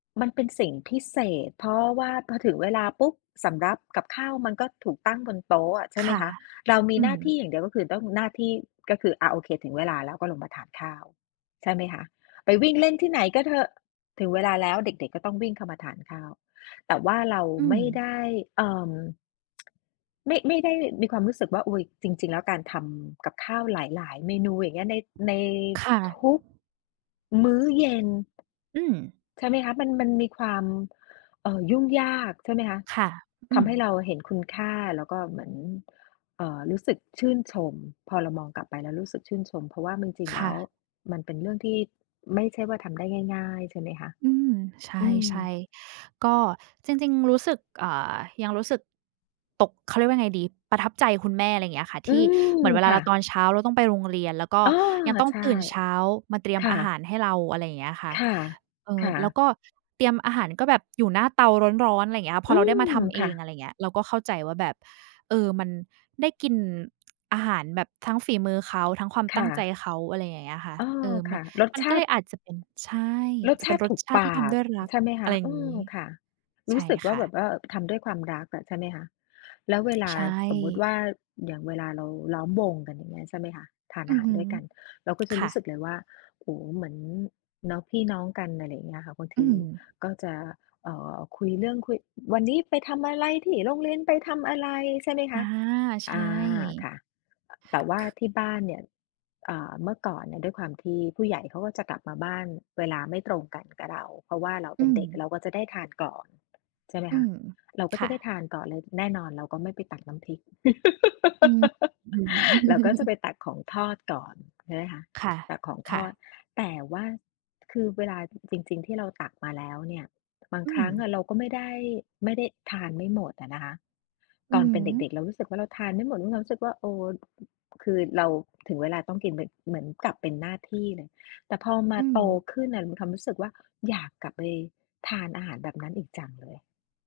มันเป็นสิ่งพิเศษ เพราะว่าพอถึงเวลาปุ๊บ สำรับกับข้าวมันก็ถูกตั้งบนโต๊ะอะ ใช่คไหม่ะ คะ เรามีอืหน้าทีม ่อย่างเดียว ก็คือต้อง หน้าที่ก็คือ อา โอเค ถึงเวลาแล้ว ก็ลงมาทานข้าว ใช่ไหมคะ ไปวิ่งเล่นที่ไหนก็เถอะ ถึงเวลาแล้วเด็ก ๆ ก็ต้องวิ่งเข้ามาทานข้าว แต่ว่าเราอืไมม ่ได้ เอ่อ ไม่ ไม่ได้มีความรู้สึกว่า อุ๊ย จริง ๆ แล้วการทำกับข้าวหลาย ๆ เมนู อย่างเงี้ย ใน ในค่ะ ทุก มื้อเย็น อืม ใช่ไหมคะ มัน มันมีความ เอ่อ ยุ่งยาก ใช่ไหมคะ ค่ะ อทืำม ให้เราเห็นคุณค่า แล้วก็เหมือน เอ่อ รู้สึกชื่นชม พอเรามองกลับไปแล้วรู้สึกชื่นชม เพราะว่ามันจริง คแล้่วะ มันเป็นเรื่องที่ไม่ใช่ว่าทำได้ง่าย ๆ ใช่ไหมคะ อืม ใอืม ช่ ๆ ก็จริง ๆ รู้สึก อ่า ยังรู้สึกตก เขาเรียกว่าไงดี ประทับใจคุณแม่ ไรอย่างเงี้ยค่ะ อทืี่ม เหมือนเวลคาเ่ราตะ อนเช้าเราต้องไปโรงเรียน แล้วก็อ้อ ยังต้องใช่ ตื่นเช้ามาเตรียคม่อะ าหารให้เรา อะไรอย่างเงี้ยค่ะ ค่ะ เออ ค่แล้วะ ก็ เตรียมอาหารก็แบบ อยู่หน้าเตาร้อน ๆ ไรอย่างเงี้ยค่ะ พออืเราได้มม าทำเอค่ง ะ อะไรเงี้ย เราก็เข้าใจว่าแบบ เออ มันได้กิน อาหารแบบทั้งฝีมือเขา ทั้งความคตั้่งใจะ เขา อะไรอย่างเงี้ยค่ะ อ๋อ เออ มคัน ่ะ รสมันชก็าเลติ ยอาจจะเป็น ใช่ รสจะชเป็านติรถสูกชาตปิที่ทาำ ดก ้วยรัก ใช่ไหมคอะไะ รอย่อาืงงี้ อ ค่ะ รใชู้่สึกวค่า่แบะ บว่า ทำด้วยความรักอะ ใช่ไหมคะ แล้วเวลาใชสมมุติว่ ่า อย่างเวลาเราล้อมวงกัน อย่างเงี้ย ใช่ไหมคะ ทานออืาหอาฮรึ ด้วยกัน เราก็จะครู่ะ ้สึกเลยว่า โอ้โฮ เหมือน เนาะ พี่น้องกัน อะไรอย่างเงี้ยค่ะ บางอทืีม ก็จะ เอ่อ คุยเรื่อง คุย "วันนี้ไปทำอะไร? ที่โรงเรียนไปทำอะไร?" ใช่ไหมอคา ะ ใชอ่ า ค่ะ แต่ว่าค ที่บ้านเนี่ย อ่า เมื่อก่อนเนี่ย ด้วยความที่ผู้ใหญ่เขาก็จะกลับมาบ้านเวลาไม่ตรงกันกับเรา เพราะว่าเราอเืป็นเด็ก ม เราก็จะได้ทานก่อน ใช่ไหมอืคะ ม เราก็คจ่ะได้ะ ทานก่อน แล้วแน่นอนเราก็ไม่ไปตักน้ำพริก อืม อือ เราก็จะไปตักของทอดก่อน ใช่ไหมคะ ค่ะ ตักของคท่อะ ด แต่ว่า คือเวลา อ จริง ๆ ที่เราตักมาแล้วเนี่ย บางอืครัม ้งอะเราก็ไม่ได้ ไม่ได้ ทานไม่หมดอะนะคะ อืตออนฮเป็นเด็ก ึ ๆ เรารู้สึกว่าเราทานไม่หมด แล้วมีความรู้สึกว่า เออ อ คือเรา ถึงเวลาต้องกิน ม เหมือนกับเป็นหน้าที่เลย แต่พอมอาืโตม ขึ้นน่ะมีความรู้สึกว่าอยากกลับไปทานอาหารแบบนั้นอีกจังเลย